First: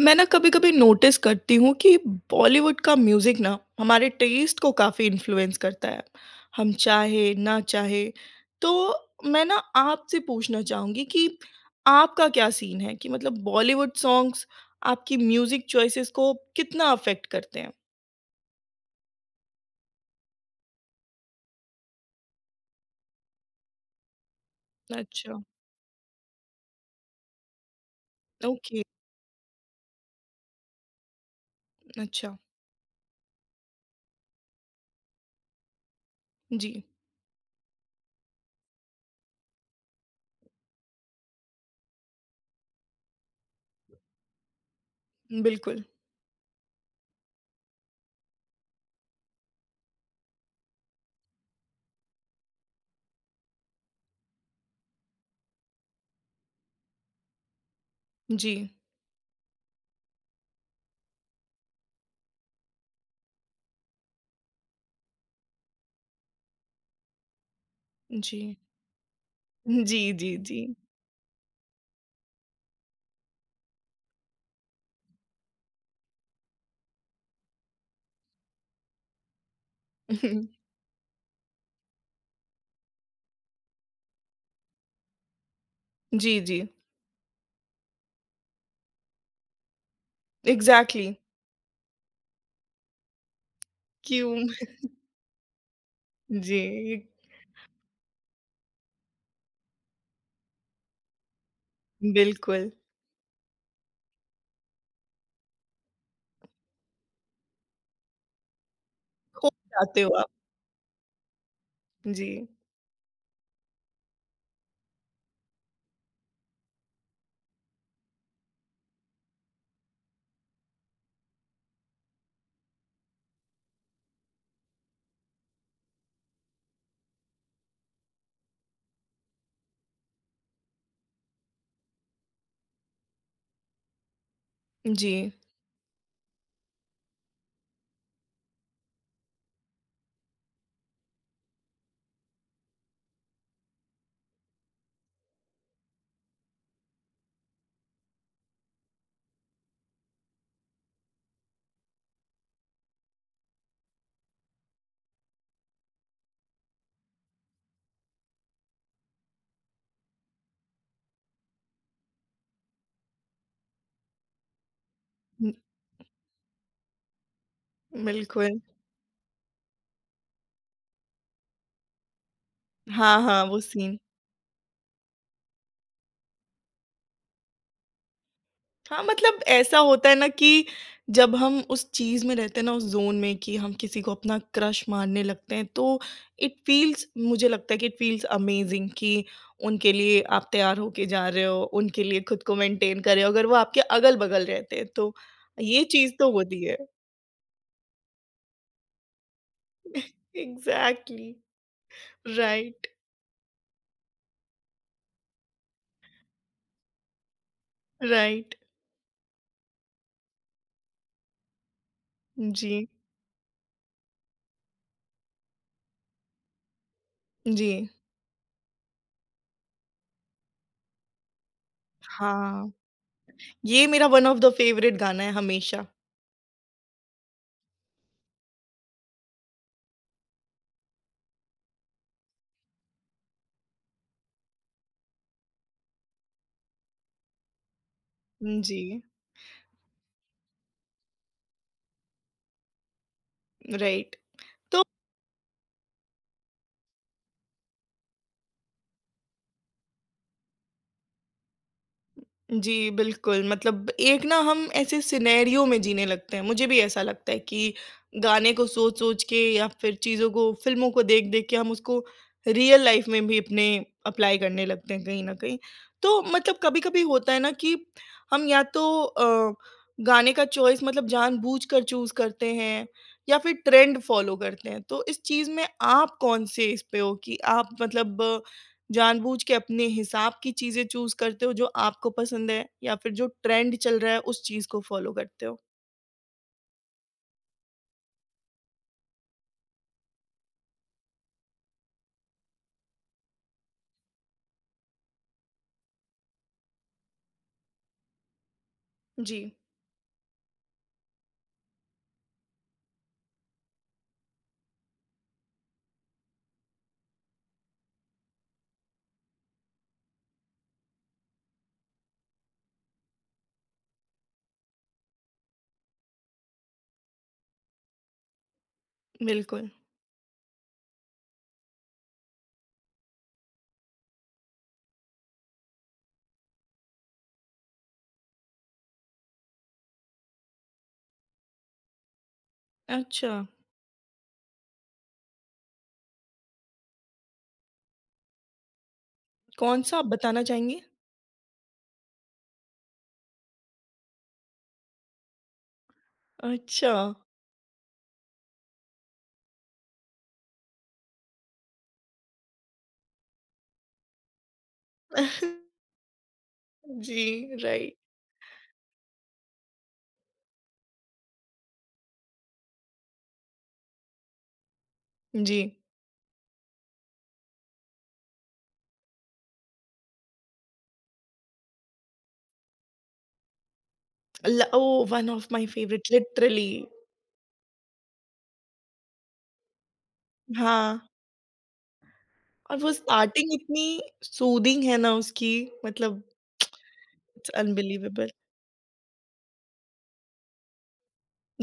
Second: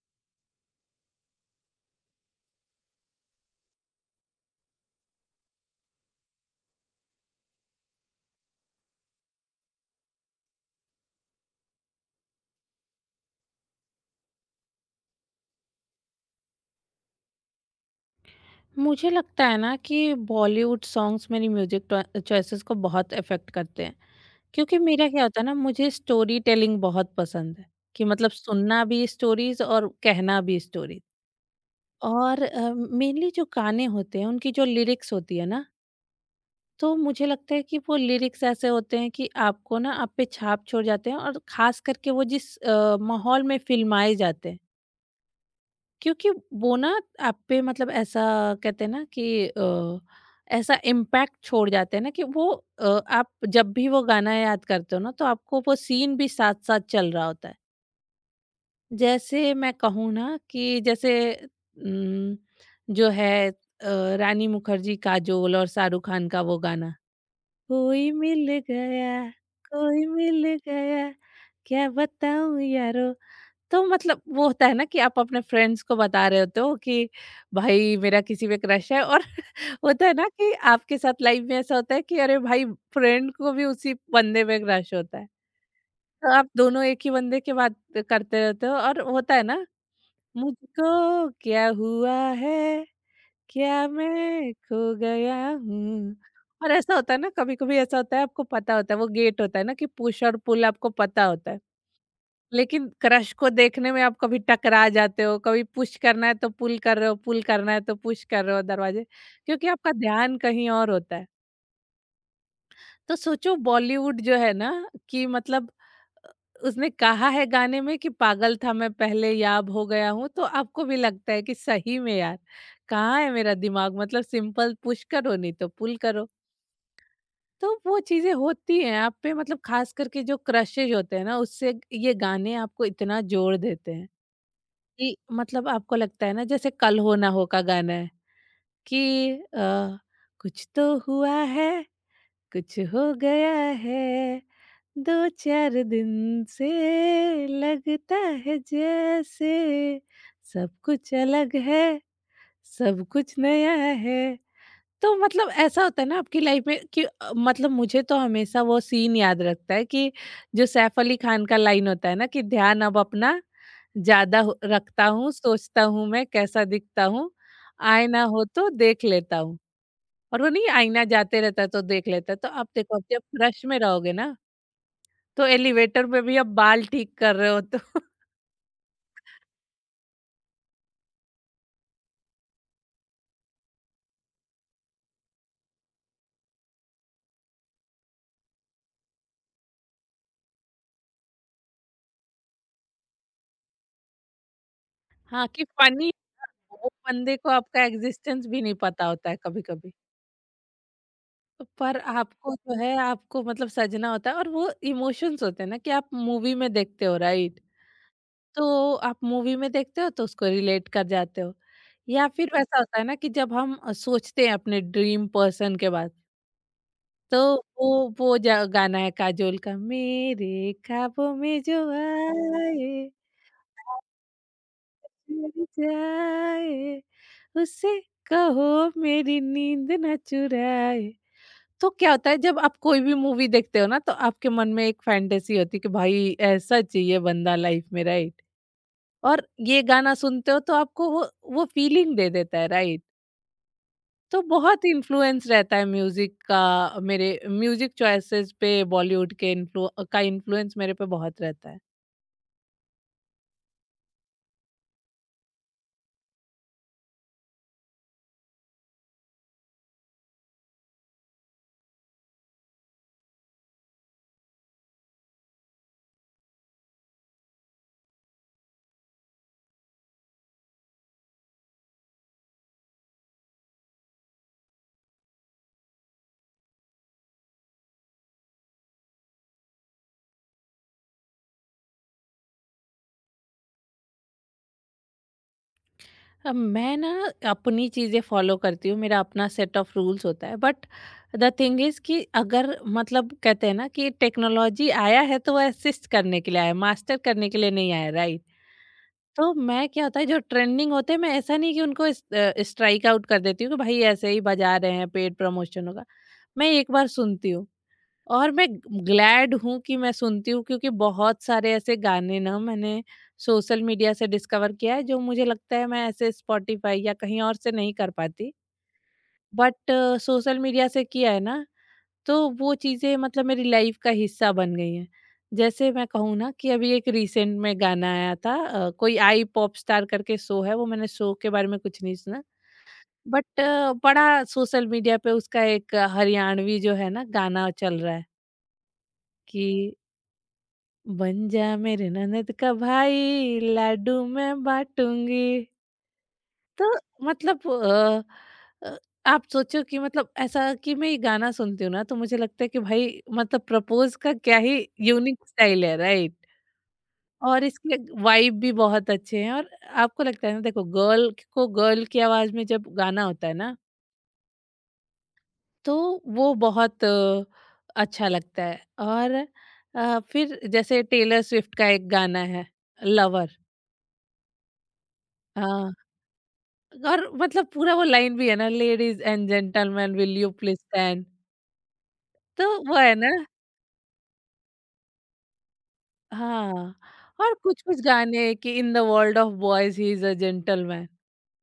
मैं ना कभी-कभी नोटिस करती हूँ कि बॉलीवुड का म्यूज़िक ना हमारे टेस्ट को काफ़ी इन्फ्लुएंस करता है। हम चाहे, ना चाहे। तो मैं ना आपसे पूछना चाहूँगी कि आपका क्या सीन है कि मतलब बॉलीवुड सॉन्ग्स आपकी म्यूज़िक चॉइसेस को कितना अफ़ेक्ट करते हैं? मुझे लगता है ना कि बॉलीवुड सॉन्ग्स मेरी म्यूजिक चॉइसेस को बहुत अफेक्ट करते हैं, क्योंकि मेरा क्या होता अच्छा। है ना, मुझे स्टोरी टेलिंग बहुत पसंद है। कि मतलब ओके, सुनना भी स्टोरीज और कहना भी स्टोरीज। अच्छा। और मेनली जो गाने होते हैं उनकी जो लिरिक्स होती है ना, जी, तो मुझे लगता है कि वो लिरिक्स ऐसे होते हैं कि आपको ना, आप पे छाप छोड़ जाते हैं, और खास करके वो जिस माहौल में फिल्माए जाते हैं, बिल्कुल। क्योंकि वो ना आप पे मतलब ऐसा, कहते हैं ना कि ऐसा इम्पैक्ट छोड़ जाते हैं ना कि वो, आप जब भी वो गाना याद करते हो ना, तो आपको वो सीन भी साथ साथ चल रहा होता है। जी, जैसे मैं कहूँ ना कि जैसे न, जो है रानी मुखर्जी, काजोल और शाहरुख खान का वो गाना, कोई मिल जी। गया, जी, कोई जी, मिल जी। गया, क्या बताऊं यारो। तो मतलब वो होता है ना कि आप अपने फ्रेंड्स को बता रहे होते हो कि भाई मेरा किसी पे क्रश है, और होता है ना कि आपके साथ लाइफ में ऐसा होता है कि अरे भाई, फ्रेंड को भी उसी बंदे पे क्रश होता है। तो जी, आप जी। दोनों एक ही बंदे की बात करते रहते हो, और होता है ना, मुझको एग्ज़ैक्टली। क्या हुआ है, क्या क्यों? मैं खो गया हूँ। जी, और ऐसा होता है ना, कभी कभी ऐसा होता है, आपको पता होता है वो गेट होता है ना कि पुश और पुल, आपको पता होता है, बिल्कुल। लेकिन क्रश को देखने में आप कभी टकरा जाते हो, कभी पुश करना है तो पुल कर रहे हो, पुल करना है तो पुश कर रहे हो दरवाजे, खो क्योंकि आपका जाते हो आप। ध्यान कहीं और होता है। जी, तो सोचो बॉलीवुड जो है ना, कि मतलब अ, उसने कहा है गाने में कि पागल था मैं पहले, याब हो गया हूँ, तो आपको भी लगता है कि सही में यार, कहाँ है मेरा दिमाग, मतलब सिंपल पुश करो नहीं तो पुल करो। तो वो चीज़ें होती हैं आप पे, मतलब खास करके जो क्रशेज़ होते हैं ना, उससे ये गाने आपको इतना जोड़ देते हैं, कि जी। मतलब आपको लगता है ना, जैसे कल हो ना हो का गाना है कि अ, कुछ तो हुआ है, कुछ हो गया है, दो चार दिन से लगता है जैसे सब कुछ अलग है, सब कुछ नया है। तो मतलब ऐसा होता है ना आपकी लाइफ में कि मतलब मुझे तो हमेशा वो सीन याद रखता है कि जो सैफ अली खान का लाइन होता है ना कि ध्यान अब अपना ज्यादा रखता हूँ, हुँ, सोचता हूँ मैं कैसा दिखता हूँ, आईना हो बिल्कुल। तो देख लेता हूँ, और वो नहीं आईना जाते रहता है तो देख लेता है। तो आप देखो आप हाँ, जब हाँ, वो रश में सीन। रहोगे ना, तो एलिवेटर में भी आप बाल ठीक कर रहे हो तो हाँ, मतलब ऐसा होता है ना कि जब हम उस चीज़ में रहते हैं ना, उस ज़ोन में कि हम किसी को अपना क्रश मानने लगते हैं, तो इट फ़ील्स मुझे लगता है कि इट फ़ील्स अमेज़िंग कि उनके लिए आप तैयार होके जा रहे हो, उनके लिए खुद को मेंटेन कर रहे हो, अगर वो आपके अगल-बगल रहते हैं, तो हाँ कि ये फनी, चीज़ तो होती है। वो बंदे को आपका एग्जिस्टेंस भी नहीं पता होता है कभी कभी, एग्ज़ैक्टली। पर आपको जो राइट, है आपको मतलब सजना होता है, और वो इमोशंस होते हैं ना कि आप मूवी में देखते हो, राइट? राइट। तो आप मूवी में देखते हो तो उसको रिलेट कर जाते हो। या फिर वैसा जी, होता है ना कि जब हम सोचते हैं अपने ड्रीम पर्सन के बाद, तो जी। वो गाना है काजोल का, मेरे ख्वाबों में जो हाँ। आए, ये मेरा वन ऑफ द फेवरेट गाना है चुर हमेशा। जाए, उसे कहो मेरी नींद न चुराए। तो क्या होता है जब आप कोई भी मूवी देखते हो ना, तो आपके मन में एक फैंटेसी होती है कि भाई ऐसा चाहिए बंदा लाइफ में, राइट? हुँ, जी, और ये गाना सुनते हो तो आपको वो फीलिंग दे देता है, राइट? राइट। तो तो बहुत इन्फ्लुएंस रहता है म्यूजिक का, मेरे म्यूजिक चॉइसेस पे बॉलीवुड के इन्फ्लु का इन्फ्लुएंस मेरे पे बहुत रहता है। जी, बिल्कुल, मतलब एक ना हम ऐसे सिनेरियो में जीने लगते हैं, मुझे भी ऐसा लगता है कि गाने को सोच-सोच के या फिर चीज़ों को फ़िल्मों को देख-देख के हम उसको रियल लाइफ़ में भी अपने अप्लाई करने लगते हैं कहीं न कहीं। तो मतलब कभी-कभी होता है ना कि हम या तो गाने का चॉइस मतलब जानबूझकर चूज़ करते हैं या फिर ट्रेंड फ़ॉलो करते हैं। तो इस चीज़ में आप कौन से इस पे हो कि आप मतलब जानबूझ के अपने हिसाब की चीज़ें चूज़ करते हो जो आपको पसंद है या फिर जो ट्रेंड चल रहा है उस चीज़ को फ़ॉलो करते हो? अब मैं ना अपनी चीज़ें फॉलो करती हूँ, मेरा अपना सेट ऑफ रूल्स होता है, बट द थिंग इज कि अगर मतलब कहते हैं ना कि टेक्नोलॉजी आया है तो वो असिस्ट करने के लिए आया है, मास्टर करने के लिए नहीं आया, राइट? जी। तो मैं, क्या होता है जो ट्रेंडिंग होते हैं, मैं ऐसा नहीं कि उनको स्ट्राइक आउट कर देती हूँ कि भाई ऐसे ही बजा रहे हैं, पेड प्रमोशन होगा। मैं एक बार सुनती हूँ, और मैं ग्लैड हूँ कि मैं सुनती हूँ, क्योंकि बहुत सारे ऐसे गाने ना मैंने सोशल मीडिया से डिस्कवर किया है जो मुझे लगता है मैं ऐसे स्पॉटिफाई या कहीं और से नहीं कर पाती। बिल्कुल। बट सोशल मीडिया से किया है ना, तो वो चीज़ें मतलब मेरी लाइफ का हिस्सा बन गई हैं। जैसे मैं कहूँ ना कि अभी एक रिसेंट में गाना आया था, कोई आई पॉप स्टार करके शो है, वो मैंने शो के बारे में कुछ नहीं सुना, अच्छा, बट बड़ा सोशल मीडिया पे उसका एक हरियाणवी जो है ना गाना चल रहा है, कि कौन-सा आप बताना चाहेंगे? बन जा मेरे ननद का भाई, लाडू मैं बांटूंगी। अच्छा। तो मतलब अ, आप सोचो कि मतलब ऐसा कि मैं ये गाना सुनती हूँ ना, तो मुझे लगता है कि भाई, मतलब प्रपोज का क्या ही यूनिक स्टाइल है, राइट? जी, और राइट। इसके वाइब भी बहुत अच्छे हैं। और आपको लगता है ना, देखो गर्ल को गर्ल की आवाज में जब गाना होता है ना, जी। तो वो बहुत अच्छा लगता है। और फिर जैसे टेलर स्विफ्ट का एक गाना है, लवर, ल ओह! वन ऑफ माय हाँ। Favourite literally. और मतलब पूरा वो लाइन भी है ना, ladies and gentleman, will you please हाँ, स्टैंड, तो और वो वो है ना, स्टार्टिंग इतनी सूदिंग है ना उसकी मतलब हाँ। इट्स और कुछ कुछ अनबिलीवेबल। गाने कि in the world of boys, he is a gentleman.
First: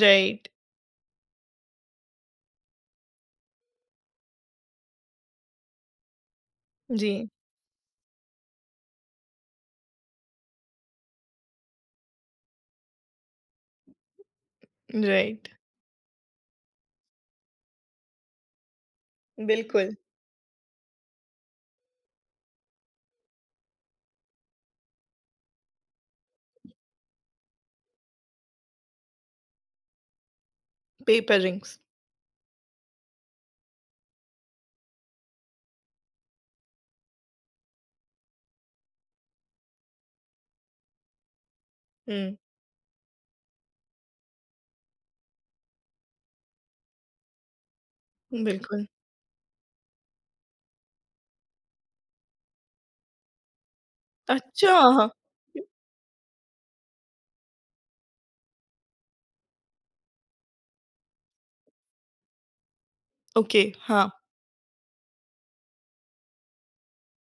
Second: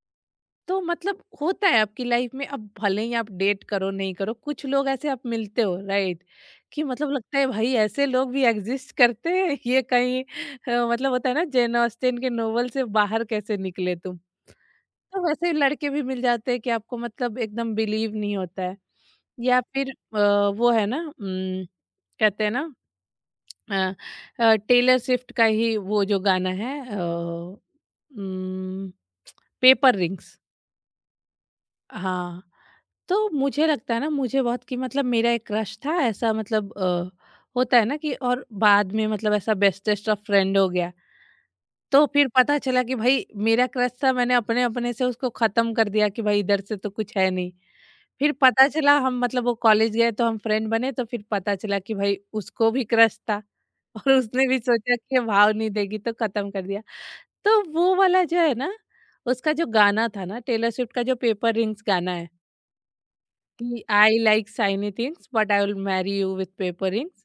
Right, तो मतलब होता है आपकी लाइफ में अब भले ही आप डेट करो नहीं करो, कुछ लोग ऐसे आप मिलते हो, राइट? कि मतलब जी, लगता है भाई ऐसे लोग भी एग्जिस्ट करते हैं, ये कहीं, मतलब होता है ना, जेन ऑस्टिन के नोवेल से बाहर कैसे निकले तुम। तो राइट, वैसे लड़के भी मिल जाते हैं कि आपको मतलब एकदम बिलीव नहीं होता है। या फिर बिल्कुल। वो है ना कहते हैं ना, अ, टेलर स्विफ्ट का ही वो जो गाना है, पेपर रिंग्स, पेपर रिंग्स। हाँ। तो मुझे लगता है ना, मुझे बहुत, कि मतलब मेरा एक क्रश था ऐसा मतलब, होता है ना, कि और बाद में मतलब ऐसा बेस्टेस्ट ऑफ फ्रेंड हो गया। तो फिर हुँ, पता चला कि भाई मेरा क्रश था, मैंने अपने अपने से उसको खत्म कर दिया कि भाई इधर से तो कुछ है नहीं। फिर पता बिल्कुल। चला हम मतलब वो कॉलेज गए तो हम फ्रेंड बने, तो फिर पता चला कि भाई उसको भी क्रश था और उसने भी सोचा अच्छा! कि ये भाव नहीं देगी तो खत्म कर दिया। तो वो वाला जो है ना, उसका जो गाना था ना टेलर स्विफ्ट का जो पेपर रिंग्स गाना है ओके, कि हाँ। I like shiny things but I will marry you with paper rings.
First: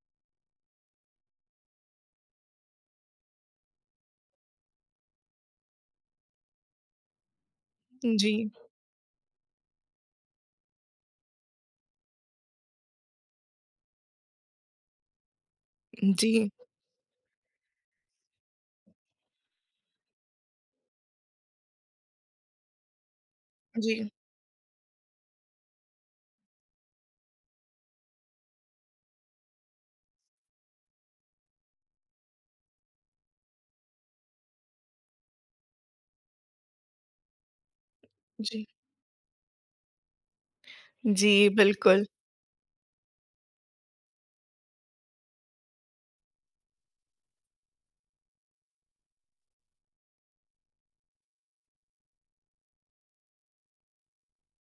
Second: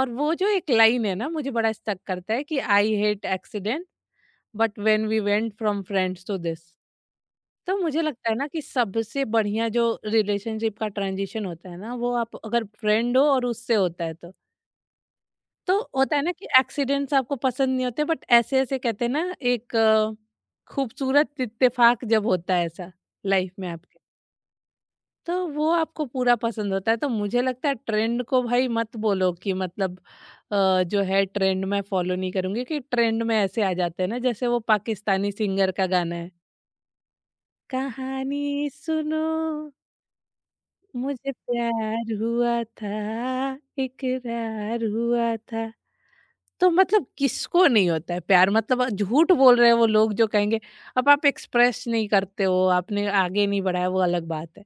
और वो जो एक लाइन है ना मुझे बड़ा स्टक करता है कि I hate accident but when we went from friends to this. तो मुझे लगता जी, है ना कि सबसे बढ़िया जो रिलेशनशिप का ट्रांजिशन होता है ना, वो आप अगर फ्रेंड हो और उससे होता है तो होता है ना कि जी, एक्सीडेंट्स आपको पसंद नहीं होते, बट ऐसे ऐसे कहते हैं ना एक खूबसूरत इत्तेफाक जब होता है ऐसा लाइफ में आपके, जी, तो वो आपको पूरा पसंद होता है। तो मुझे लगता है ट्रेंड को भाई मत बोलो कि मतलब, जो है ट्रेंड मैं फॉलो नहीं करूंगी, कि ट्रेंड में ऐसे आ जाते हैं ना जैसे वो पाकिस्तानी सिंगर का गाना है, कहानी जी, सुनो, जी, मुझे बिल्कुल। प्यार हुआ था, इकरार हुआ था। तो मतलब किसको नहीं होता है प्यार, मतलब झूठ बोल रहे हैं वो लोग जो कहेंगे। अब आप एक्सप्रेस नहीं करते हो, आपने आगे नहीं बढ़ाया, वो अलग बात है,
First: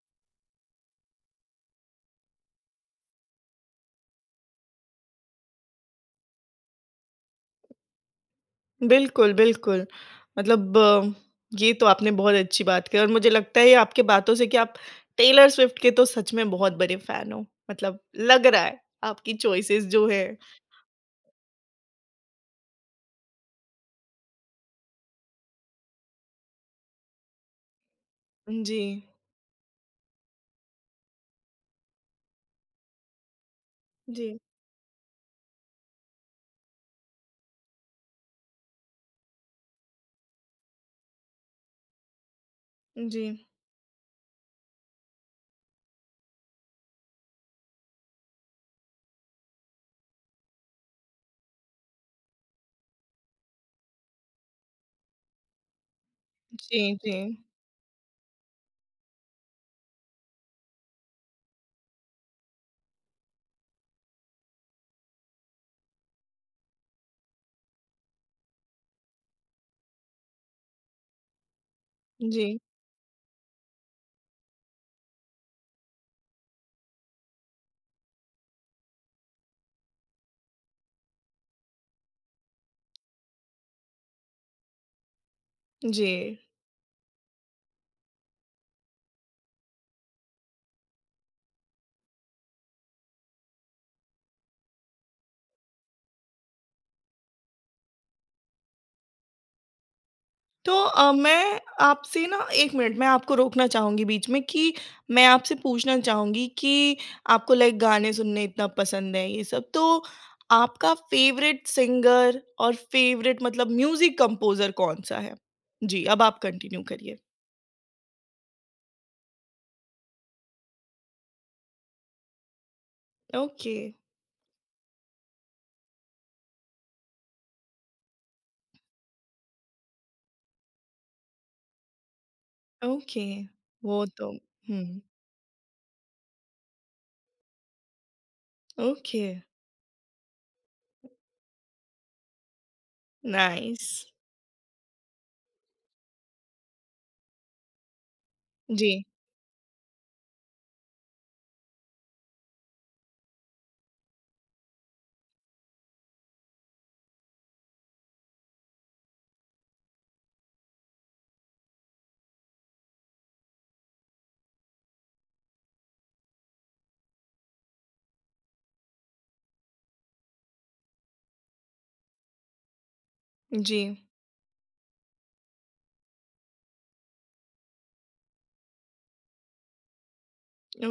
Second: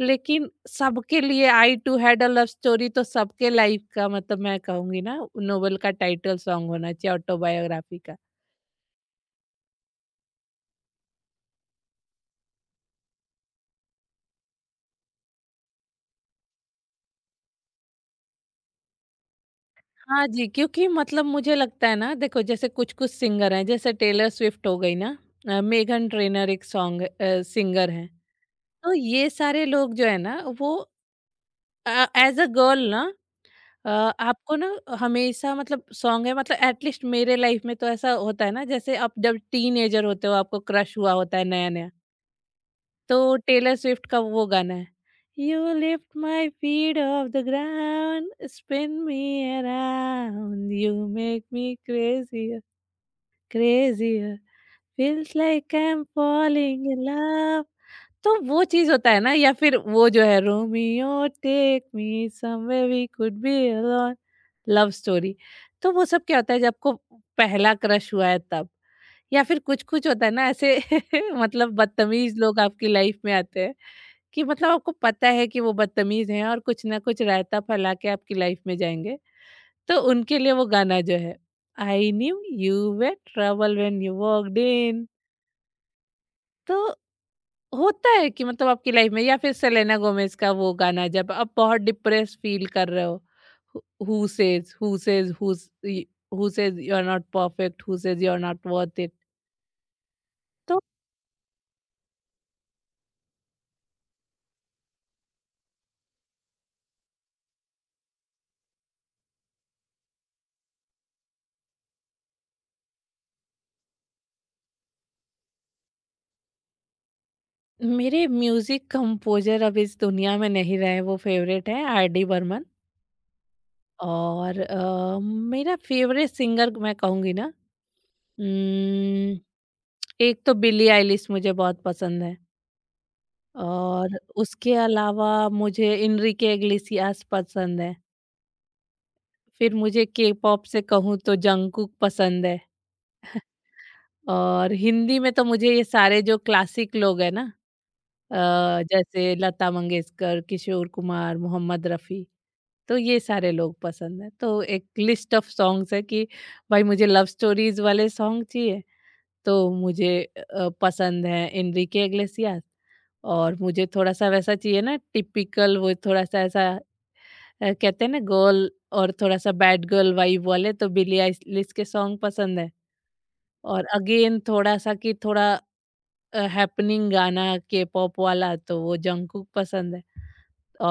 लेकिन सबके लिए I too had a love story, तो सबके लाइफ का मतलब मैं कहूंगी ना, नोवेल का टाइटल सॉन्ग होना चाहिए ऑटोबायोग्राफी का। बिल्कुल, बिल्कुल। मतलब ये तो आपने बहुत अच्छी बात कही और मुझे लगता है आपकी बातों से कि आप टेलर स्विफ्ट के तो सच में बहुत बड़े फैन हो। मतलब लग रहा है आपकी चॉइसेस जो है हाँ जी, क्योंकि मतलब मुझे लगता है ना, देखो जैसे कुछ कुछ सिंगर हैं जैसे टेलर स्विफ्ट हो गई ना, मेघन ट्रेनर, एक सॉन्ग सिंगर हैं। जी, तो ये सारे लोग जो है ना, वो एज अ गर्ल ना, अ, जी, आपको ना हमेशा मतलब सॉन्ग है मतलब एटलीस्ट मेरे लाइफ में तो ऐसा होता है ना, जैसे आप जब टीनेजर होते हो आपको क्रश हुआ होता है नया नया, जी, तो टेलर स्विफ्ट का वो गाना है, you lift my feet off the ground, spin me around, you make me crazier, crazier, feels like i'm falling जी, in जी, love। तो वो चीज़ होता है ना, या फिर वो जो है, Romeo take me somewhere we could be alone, love story. तो वो सब क्या होता है जब को पहला क्रश हुआ है तब, या फिर कुछ कुछ होता है ना ऐसे मतलब बदतमीज लोग जी, आपकी लाइफ में आते हैं, कि मतलब आपको पता है कि वो बदतमीज हैं और कुछ ना कुछ रायता फैला के आपकी लाइफ में जाएंगे, तो उनके लिए वो गाना जो है, I knew you were trouble when you walked in. जी। तो होता है कि मतलब आपकी लाइफ में, या फिर सेलेना गोमेज का वो गाना जब आप बहुत डिप्रेस फील कर रहे हो, who says, who says, who says you are not perfect, who says you are not worth it. तो तो अ, मैं आपसे ना 1 मिनट मैं आपको रोकना चाहूँगी बीच में कि मैं आपसे पूछना चाहूँगी कि आपको लाइक गाने सुनने इतना पसंद है ये सब, तो आपका फ़ेवरेट सिंगर और फ़ेवरेट मतलब म्यूज़िक कंपोज़र कौन-सा है? जी, अब आप कंटिन्यू करिए। मेरे म्यूजिक कंपोजर अब इस दुनिया में नहीं रहे, वो फेवरेट है आर डी बर्मन। ओके, और मेरा फेवरेट सिंगर मैं कहूँगी ना, उम्म, एक तो बिली आइलिश मुझे बहुत पसंद है, ओके। वो और तो उसके हुँ, अलावा मुझे इनरिके इग्लिसियास पसंद है, ओके, फिर मुझे के-पॉप से कहूँ तो जंगकुक पसंद है। नाइस। और हिंदी में तो मुझे ये सारे जो क्लासिक लोग हैं ना, अ, जी, जैसे लता मंगेशकर, किशोर कुमार, मोहम्मद रफ़ी, तो ये सारे लोग पसंद हैं। तो एक लिस्ट ऑफ सॉन्ग्स है कि भाई मुझे लव स्टोरीज़ वाले सॉन्ग चाहिए, तो मुझे पसंद है एनरिके इग्लेसियास। और मुझे थोड़ा-सा वैसा चाहिए ना टिपिकल, वो थोड़ा-सा ऐसा कहते हैं ना गर्ल, और थोड़ा-सा बैड गर्ल वाइब वाले तो बिली आइलिश के सॉन्ग पसंद है। जी, और अगेन थोड़ा-सा कि थोड़ा हैपनिंग गाना के-पॉप वाला तो वो जंगकुक पसंद है।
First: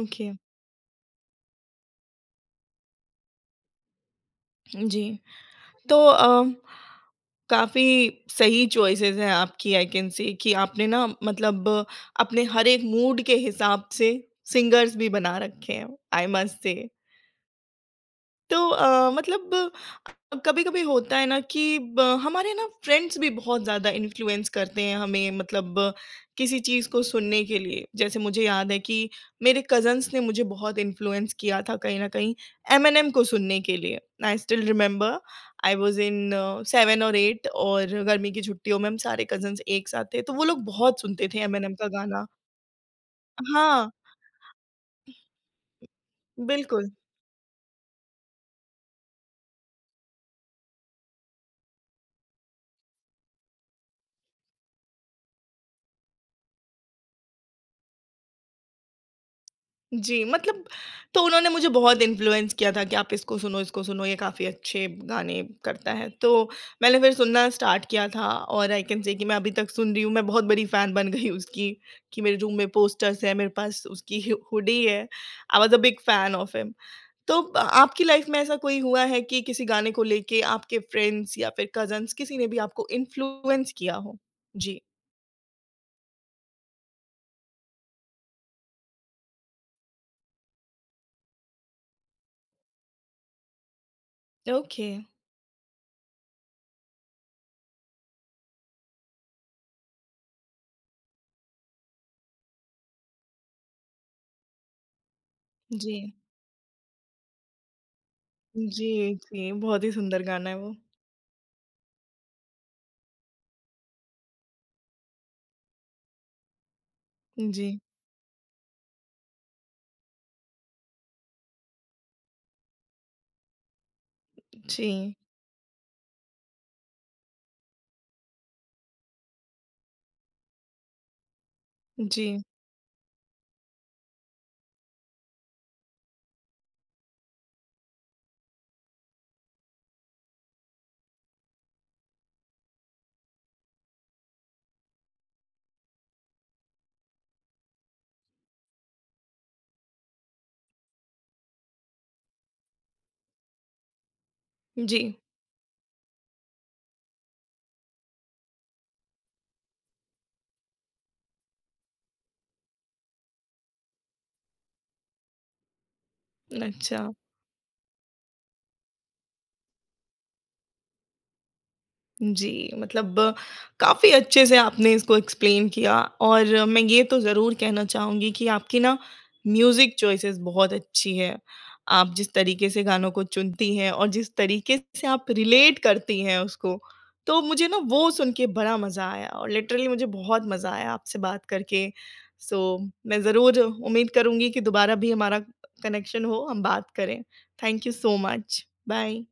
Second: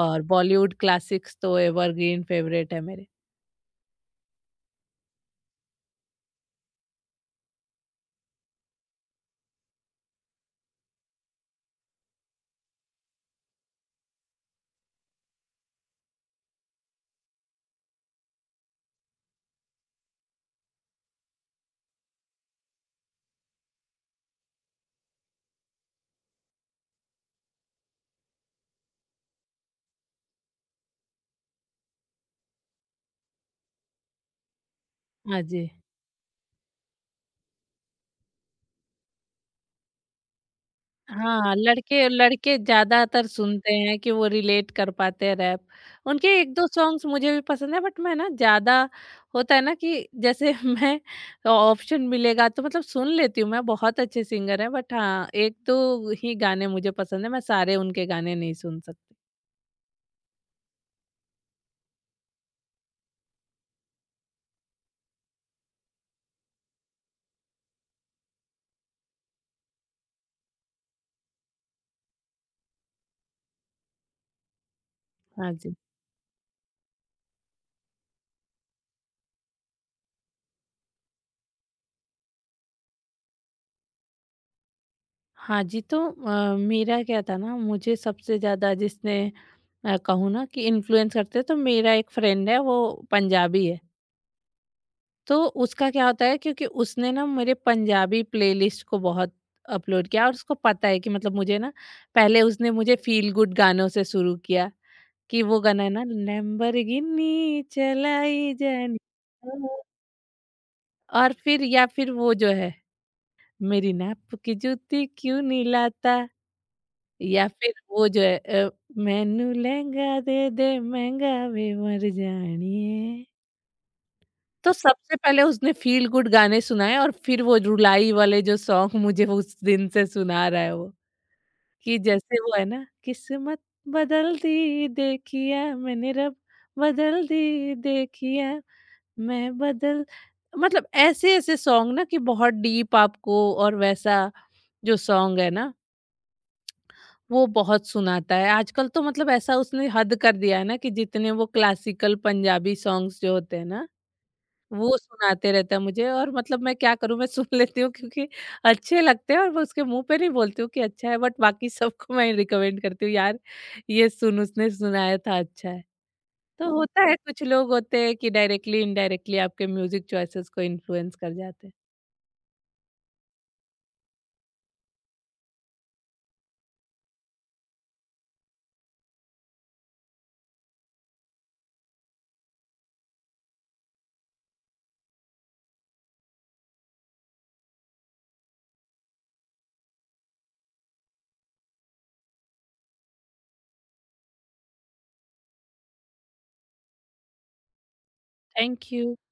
और बॉलीवुड क्लासिक्स तो एवरग्रीन फेवरेट है मेरे। जी। तो अ काफ़ी सही चॉइसेस हैं आपकी। आई कैन से कि आपने ना मतलब अपने हर एक मूड के हिसाब से सिंगर्स भी बना रखे हैं। I must say. तो कभी-कभी होता है ना कि ब हमारे ना फ्रेंड्स भी बहुत ज़्यादा इन्फ्लुएंस करते हैं हमें मतलब किसी चीज़ को सुनने के लिए। जैसे मुझे याद है कि मेरे कज़िन्स ने मुझे बहुत इन्फ्लुएंस किया था कहीं न कहीं एमिनेम को सुनने के लिए। आई स्टिल रिमेंबर हाँ जी। आई वाज़ इन 7 और 8 और गर्मी की छुट्टियों में हम सारे कज़िन्स एक साथ थे, तो वो लोग बहुत सुनते थे हाँ, एमिनेम का लड़के गाना। लड़के ज़्यादातर सुनते हाँ, हैं कि वो रिलेट कर पाते हैं रैप। उनके 1-2 बिल्कुल। सॉन्ग्स मुझे भी पसंद है, बट मैं ना ज़्यादा, होता है ना कि जैसे मैं, ऑप्शन मिलेगा तो मतलब सुन लेती हूँ मैं, बहुत अच्छे सिंगर हैं, बट हाँ, 1-2 ही गाने मुझे पसंद है, मैं सारे उनके गाने नहीं सुन सकती। जी, मतलब तो उन्होंने मुझे बहुत इन्फ्लुएंस किया था कि आप इसको सुनो, ये काफ़ी अच्छे गाने करता है। तो मैंने फिर सुनना स्टार्ट किया था और आई कैन से कि मैं अभी तक सुन रही हूँ, मैं बहुत बड़ी फ़ैन बन गई उसकी कि मेरे रूम में पोस्टर्स हैं, मेरे पास उसकी हु हुडी है। हाँ आई वाज़ जी। A big fan of him. तो ब आपकी लाइफ़ में ऐसा कोई हुआ है कि किसी गाने को लेके आपके फ्रेंड्स या फिर कज़न्स किसी ने भी आपको इन्फ्लुएंस किया हो? जी। हाँ जी, तो मेरा क्या था ना, मुझे सबसे ज़्यादा जिसने कहूँ ना कि इन्फ्लुएंस करते हैं, तो मेरा एक फ्रेंड है, वो पंजाबी है। ओके। तो उसका क्या होता है, क्योंकि उसने ना मेरे पंजाबी प्लेलिस्ट को बहुत अपलोड किया, और उसको पता है कि मतलब मुझे ना, पहले उसने मुझे फील गुड गानों से शुरू किया, कि वो गाना है जी। ना, लैम्बोर्गिनी चलाई जी, जानी, जी, बहुत ही सुंदर गाना है वो। और फिर, या फिर वो जो है, मेरी नाप की जूती क्यों नहीं लाता, या जी। फिर वो जो है मैनू लहंगा दे दे महंगा वे मर जानी। तो जी, सबसे पहले उसने फ़ील गुड गाने सुनाए, और फिर वो रुलाई वाले जो सॉन्ग मुझे उस दिन से सुना रहा है वो, कि जैसे जी, वो है ना, किस्मत बदल दी देखिया मैंने, रब बदल दी देखिया, मैं बदल, मतलब ऐसे-ऐसे सॉन्ग ना कि बहुत डीप आपको, और वैसा जो सॉन्ग है ना, वो बहुत सुनाता है। आजकल तो मतलब ऐसा उसने हद कर दिया है ना कि जितने वो क्लासिकल पंजाबी सॉन्ग्स जो होते हैं ना वो जी। सुनाते रहता है मुझे। और मतलब मैं क्या करूँ, मैं सुन लेती हूँ, क्योंकि अच्छे लगते हैं, और मैं उसके मुँह पे नहीं बोलती हूँ कि अच्छा है, बट बाकी सबको मैं रिकमेंड करती हूँ, यार ये सुन, उसने सुनाया था, अच्छा है। तो होता अच्छा। है कुछ लोग होते हैं कि डायरेक्टली इनडायरेक्टली आपके म्यूजिक चॉइसेस को इन्फ्लुएंस कर जाते हैं। जी, मतलब काफ़ी अच्छे से आपने इसको एक्सप्लेन किया और मैं ये तो ज़रूर कहना चाहूँगी कि आपकी ना म्यूज़िक चॉइसेस बहुत अच्छी है। आप जिस तरीके से गानों को चुनती हैं और जिस तरीके से आप रिलेट करती हैं उसको, तो मुझे ना वो सुन के बड़ा मज़ा आया और लिटरली मुझे बहुत मज़ा आया आपसे बात करके। सो मैं ज़रूर उम्मीद करूँगी कि दोबारा भी हमारा कनेक्शन हो, हम बात करें। Thank you so much. Thank you. Bye.